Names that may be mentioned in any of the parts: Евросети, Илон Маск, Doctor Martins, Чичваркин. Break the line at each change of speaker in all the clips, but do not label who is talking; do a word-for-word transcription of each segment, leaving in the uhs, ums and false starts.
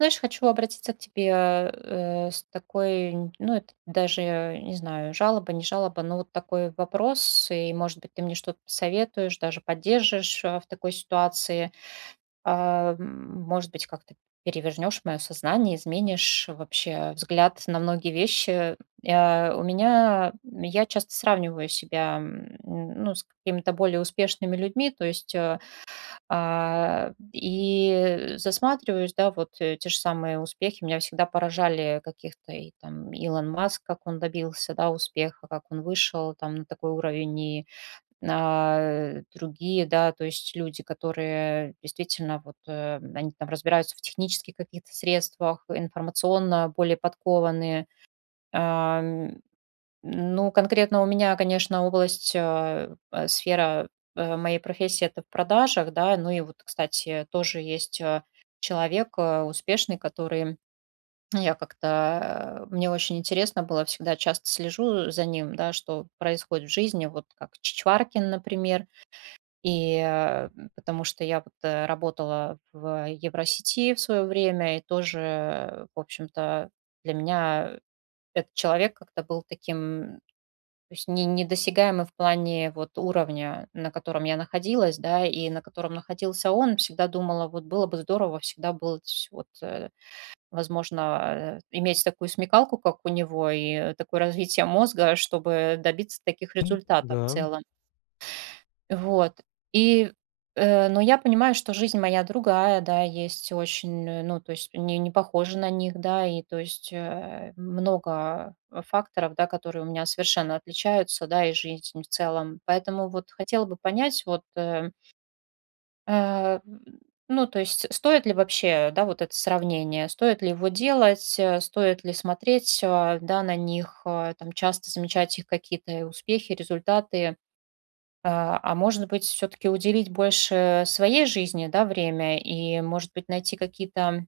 Знаешь, хочу обратиться к тебе э, с такой, н- ну, это даже, не знаю, жалоба, не жалоба, но вот такой вопрос, и, может быть, ты мне что-то посоветуешь, даже поддержишь э, в такой ситуации. А, м, Может быть, как-то перевернешь мое сознание, изменишь вообще взгляд на многие вещи. Э, У меня, я часто сравниваю себя, м, ну, с какими-то более успешными людьми, то есть э, а, и засматриваюсь, да, вот э, те же самые успехи. Меня всегда поражали каких-то и там Илон Маск, как он добился, да, успеха, как он вышел там на такой уровень, и а, другие, да, то есть люди, которые действительно вот, э, они там разбираются в технических каких-то средствах, информационно более подкованные. Ну, конкретно у меня, конечно, область, э, э, сфера, э, моей профессии — это в продажах, да. Ну и вот, кстати, тоже есть, э, человек, э, успешный, который, ну, я как-то, э, мне очень интересно было, всегда часто слежу за ним, да, что происходит в жизни, вот как Чичваркин, например. И, э, потому что я вот, э, работала в Евросети в свое время и тоже, э, в общем-то, для меня этот человек как-то был таким, то есть не недосягаемый в плане вот уровня, на котором я находилась, да, и на котором находился он. Всегда думала, вот было бы здорово, всегда было ть вот, э, возможно, э, иметь такую смекалку, как у него, и такое развитие мозга, чтобы добиться таких результатов в
Да,
целом. Вот. И, э, но я понимаю, что жизнь моя другая, да, есть очень, э, ну, то есть не, не похожа на них, да, и то есть э, много э, факторов, да, которые у меня совершенно отличаются, да, и жизнь в целом. Поэтому вот хотела бы понять, вот, э, э, ну, то есть стоит ли вообще, да, вот это сравнение, стоит ли его делать, э, стоит ли смотреть, э, да, на них, э, там, часто замечать их какие-то успехи, результаты, а а может быть, все таки уделить больше своей жизни, да, время, и, может быть, найти какие-то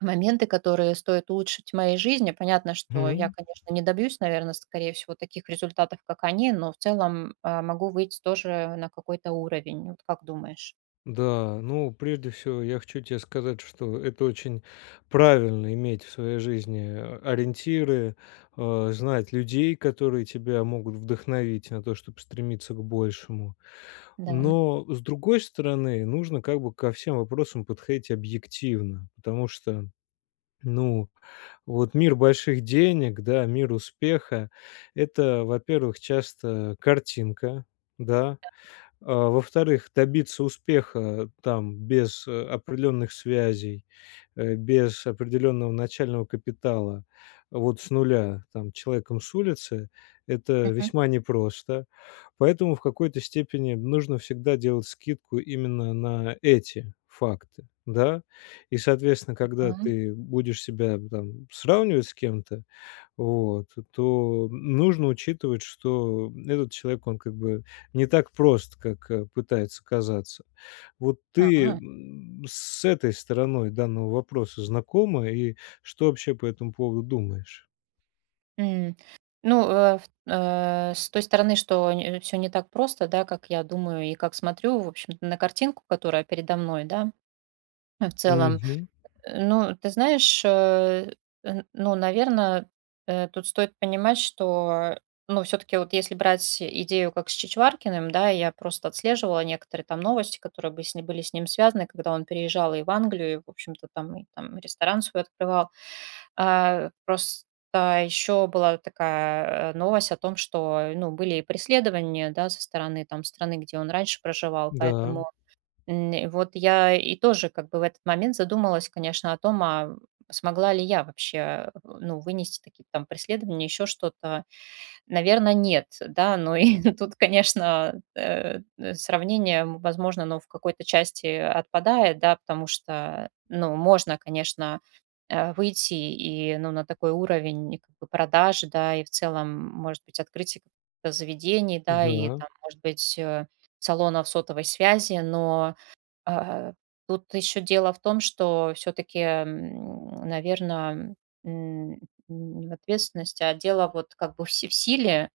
моменты, которые стоит улучшить в моей жизни. Понятно, что я,
мгм.
конечно, не добьюсь, наверное, скорее всего, таких результатов, как они, но в целом, а, могу выйти тоже на какой-то уровень. Вот как думаешь?
Да, ну, прежде всего, я хочу тебе сказать, что это очень правильно иметь в своей жизни э, ориентиры, э, знать людей, которые тебя могут вдохновить на то, чтобы стремиться к большему.
Да.
Но, с другой стороны, нужно как бы ко всем вопросам подходить объективно, потому что, ну, вот мир больших денег, да, мир успеха, это, во-первых, часто картинка, да. А, во-вторых, добиться успеха там без, э, определенных связей, э, без определенного начального капитала, вот с нуля, там, человеком с улицы — это
Мгм.
весьма непросто. Поэтому в какой-то степени нужно всегда делать скидку именно на эти факты, да. И, соответственно,
А,
когда ты будешь себя там сравнивать с кем-то, вот, то нужно учитывать, что этот человек, он как бы не так прост, как, э, пытается казаться. Вот ты,
ага.
м, с этой стороной данного вопроса знакома, и что вообще по этому поводу думаешь?
М. Ну, э, ф э, с той стороны, что все не так просто, да, как я думаю и как смотрю, в общем-то, на картинку, которая передо мной, да, в целом.
Мгм.
Э, ну, ты знаешь, э, н ну, наверное, тут стоит понимать, что, ну, все таки вот если брать идею, как с Чичваркиным, да, я просто отслеживала некоторые там новости, которые бы с ним были с ним связаны, когда он переезжал и в Англию, и, в общем-то, там и там ресторан свой открывал. А, просто еще была такая, э, новость о том, что, ну, были и преследования, да, со стороны там страны, где он раньше проживал.
Да,
Поэтому М, и вот я и тоже как бы в этот момент задумалась, конечно, о том, а смогла ли я вообще, э, ну, вынести такие там преследования, еще что-то. Наверное, нет, да, но и тут, конечно, э, э, сравнение, м, возможно, но в какой-то части отпадает, да, потому что, ну, можно, конечно, э, выйти и, ну, на такой уровень как бы продаж, да, и в целом, может быть, открытие каких-то заведений, да, и
да.
там, может быть, э, салонов сотовой связи, но а, тут еще дело в том, что все-таки, наверное, не в ответственности, а дело вот как бы в си- в силе,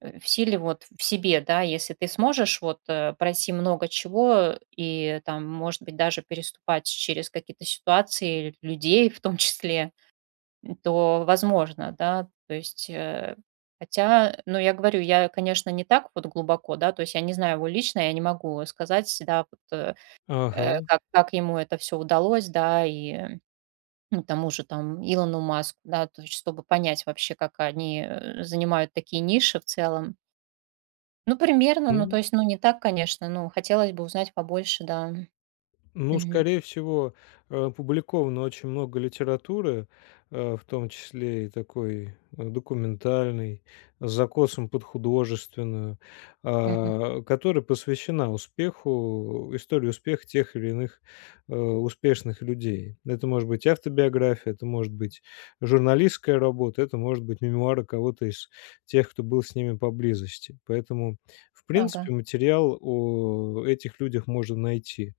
э, в силе вот в себе, да, если ты сможешь вот э, пройти много чего и там, может быть, даже переступать через какие-то ситуации, людей в том числе, то возможно, да, то есть э, Хотя, ну, я говорю, я, конечно, не так вот глубоко, да, то есть я не знаю его лично, я не могу сказать, да, вот, э,
Ага.
э, как как ему это все удалось, да, и, э, ну, тому же там Илону Маску, да, то есть чтобы понять вообще, как они, э, занимают такие ниши в целом. Ну, примерно, ну, то есть, ну, не так, конечно, ну, хотелось бы узнать побольше, да.
Ну,
Мгм,
скорее всего, э, опубликовано очень много литературы, э, в том числе и такой э, документальной, с закосом под художественную,
мгм,
а, которая посвящена успеху, истории успеха тех или иных э, успешных людей. Это может быть автобиография, это может быть журналистская работа, это может быть мемуары кого-то из тех, кто был с ними поблизости. Поэтому, в
ага.
принципе, материал о этих людях можно найти.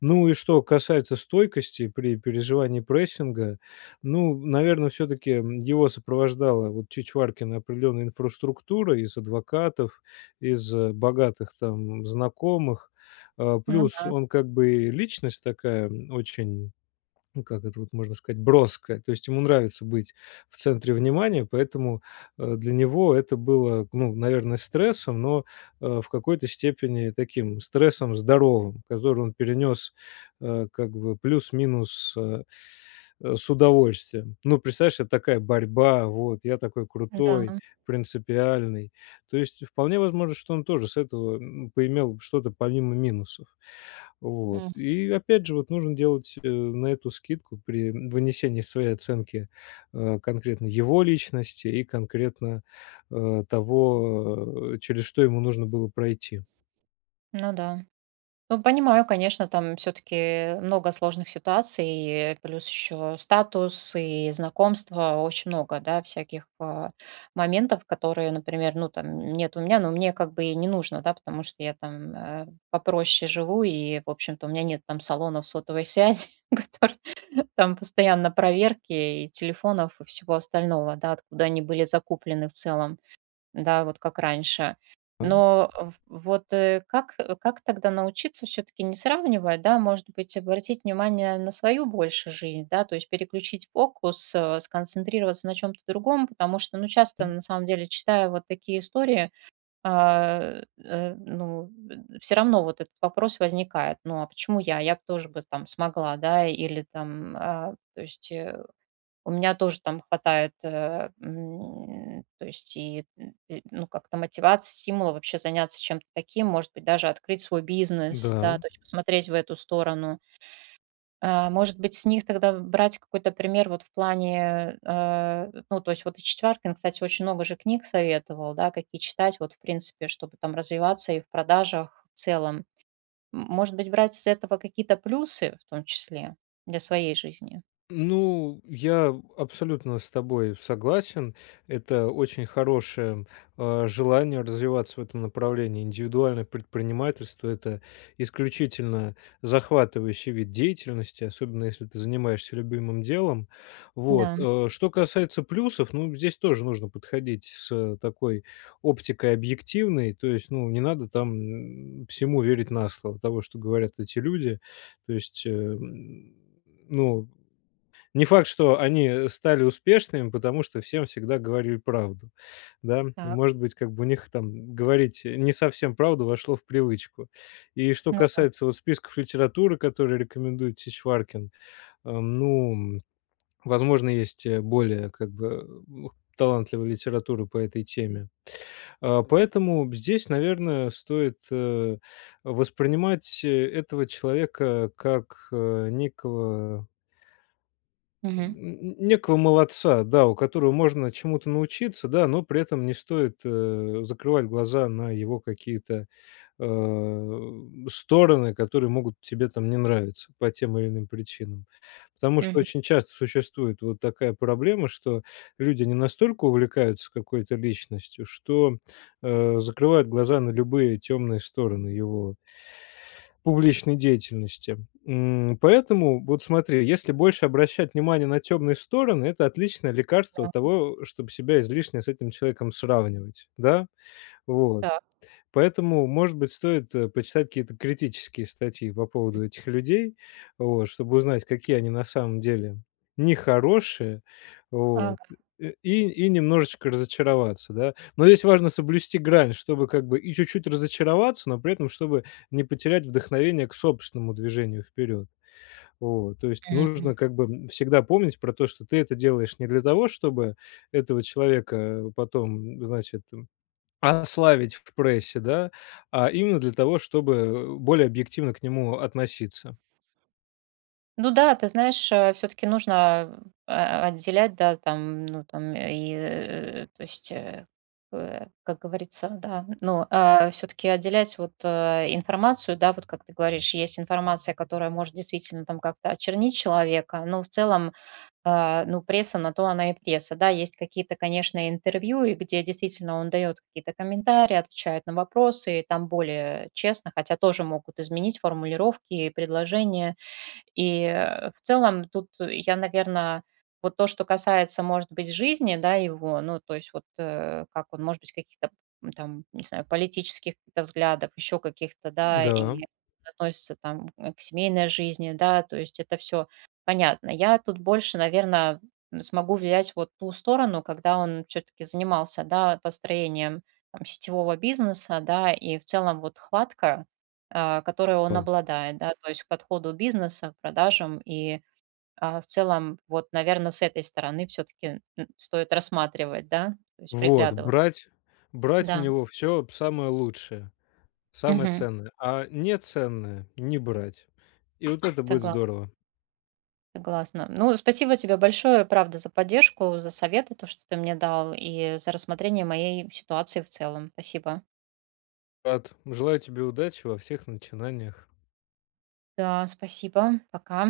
Ну и что касается стойкости при переживании прессинга, ну, наверное, все таки его сопровождала вот Чичваркина определенная инфраструктура из адвокатов, из, э, богатых там знакомых. А,
Ну
плюс
да,
он как бы и личность такая, м, очень, ну, как это вот можно сказать, броская. То есть ему нравится быть в центре внимания, поэтому, э, для него это было, ну, наверное, стрессом, но, э, в какой-то степени таким стрессом здоровым, который он перенес, э, как бы плюс-минус, э, э, с удовольствием. Ну, представляешь, это такая борьба, вот: "Я такой крутой,
да,
принципиальный". То есть вполне возможно, что он тоже с этого, м, поимел что-то помимо минусов. Вот.
м,
И опять же, вот нужно делать, э, на эту скидку при вынесении своей оценки, э, конкретно его личности и конкретно, э, того, э, через что ему нужно было пройти.
ну да. Ну, понимаю, конечно, там все-таки много сложных ситуаций, плюс еще статус и знакомства, очень много, да, всяких а, моментов, которые, например, ну, там, нет у меня, но мне как бы и не нужно, да, потому что я там э, попроще живу, и, в общем-то, у меня нет там салонов сотовой связи, которые там постоянно проверки и телефонов и всего остального, да, откуда они были закуплены в целом, да, вот как раньше.
Да.
Но э, в- вот э, как, э, как тогда научиться все-таки не сравнивать, да, может быть, обратить внимание на свою больше жизнь, да, то есть переключить фокус, э, сконцентрироваться на чем-то другом, потому что, ну, часто, на самом деле, читая вот такие истории, а, э, ну, все равно вот этот вопрос возникает: ну, а почему я? Я бы тоже бы там смогла, да, или там, а, то есть э, у меня тоже там хватает, э, м, то есть, и, м, и, ну, как-то мотивации, стимула вообще заняться чем-то таким, может быть, даже открыть свой бизнес,
Да.
да, то есть посмотреть в эту сторону. А, Может быть, с них тогда брать какой-то пример вот в плане, э, ну, то есть вот и Четваркин, кстати, очень много же книг советовал, да, какие читать, вот, в принципе, чтобы там развиваться и в продажах в целом. М, Может быть, брать из этого какие-то плюсы в том числе для своей жизни.
Ну, я абсолютно с тобой согласен. Это очень хорошее э, желание развиваться в этом направлении. Индивидуальное предпринимательство — это исключительно захватывающий вид деятельности, особенно если ты занимаешься любимым делом. Вот.
Да,
Э, что касается плюсов, ну, здесь тоже нужно подходить с э, такой оптикой объективной, то есть, ну, не надо там м, всему верить на слово того, что говорят эти люди. То есть, э, м, ну, не факт, что они стали успешными, потому что всем всегда говорили правду, да. И,
так.
может быть, как бы у них там говорить не совсем правду вошло в привычку. И что
Ну, да.
касается вот списков литературы, которые рекомендует Чичваркин, эм, ну, возможно, есть, э, более как бы, м, талантливая литература по этой теме. А, поэтому здесь, наверное, стоит, э, воспринимать, э, этого человека как, э, некого
Мгм.
некого молодца, да, у которого можно чему-то научиться, да, но при этом не стоит, э, закрывать глаза на его какие-то, э, стороны, которые могут тебе там не нравиться по тем или иным причинам. Потому что
Мгм.
очень часто существует вот такая проблема, что люди не настолько увлекаются какой-то личностью, что, э, закрывают глаза на любые темные стороны его публичной деятельности. М, поэтому вот смотри, если больше обращать внимание на темные стороны, это отличное лекарство
Да,
от того, чтобы себя излишне с этим человеком сравнивать, да. Вот.
так.
Поэтому, может быть, стоит, э, почитать какие-то критические статьи по поводу этих людей, вот, чтобы узнать, какие они на самом деле нехорошие, вот,
Ага.
э, и и немножечко разочароваться, да. Но здесь важно соблюсти грань, чтобы как бы и чуть-чуть разочароваться, но при этом чтобы не потерять вдохновение к собственному движению вперед. Вот, то есть
Мгм.
нужно как бы, м, всегда помнить про то, что ты это делаешь не для того, чтобы этого человека потом, значит, ославить в прессе, да, а именно для того, чтобы, э, более объективно к нему относиться.
Ну да, ты знаешь, все таки нужно, э, отделять, да, там, ну, там, э, и, э, то есть, э, э, как говорится, да, ну, все таки отделять вот, э, информацию, да, вот как ты говоришь, есть информация, которая может действительно там как-то очернить человека, но в целом а, ну, пресса на то она и пресса, да. Есть какие-то, конечно, интервью, и где действительно он дает какие-то комментарии, отвечает на вопросы, и там более честно, хотя тоже могут изменить формулировки и предложения. И, э, в целом тут я, наверное, вот то, что касается, может быть, жизни, да, его, ну, то есть вот, э, как он, может быть, каких-то, м, там, не знаю, политических каких-то взглядов, еще каких-то, да,
Да.
и относится там, э, к семейной жизни, да, то есть это все понятно. Я тут больше, наверное, смогу влиять вот ту сторону, когда он все таки занимался, да, построением там сетевого бизнеса, да, и в целом вот хватка, а, которой он
Вот.
обладает, да, то есть к подходу бизнеса, к продажам. И а, в целом, вот, наверное, с этой стороны все-таки стоит рассматривать, да, то есть
Вот.
приглядываться.
Брать брать у
Да.
него все самое лучшее, самое
Мгм.
ценное, а неценное не брать. И вот это будет
Согласна,
здорово.
согласна. Ну, спасибо тебе большое, правда, за поддержку, за советы, то, что ты мне дал, и за рассмотрение моей ситуации в целом. Спасибо.
Рад. Желаю тебе удачи во всех начинаниях.
Да, спасибо. Пока.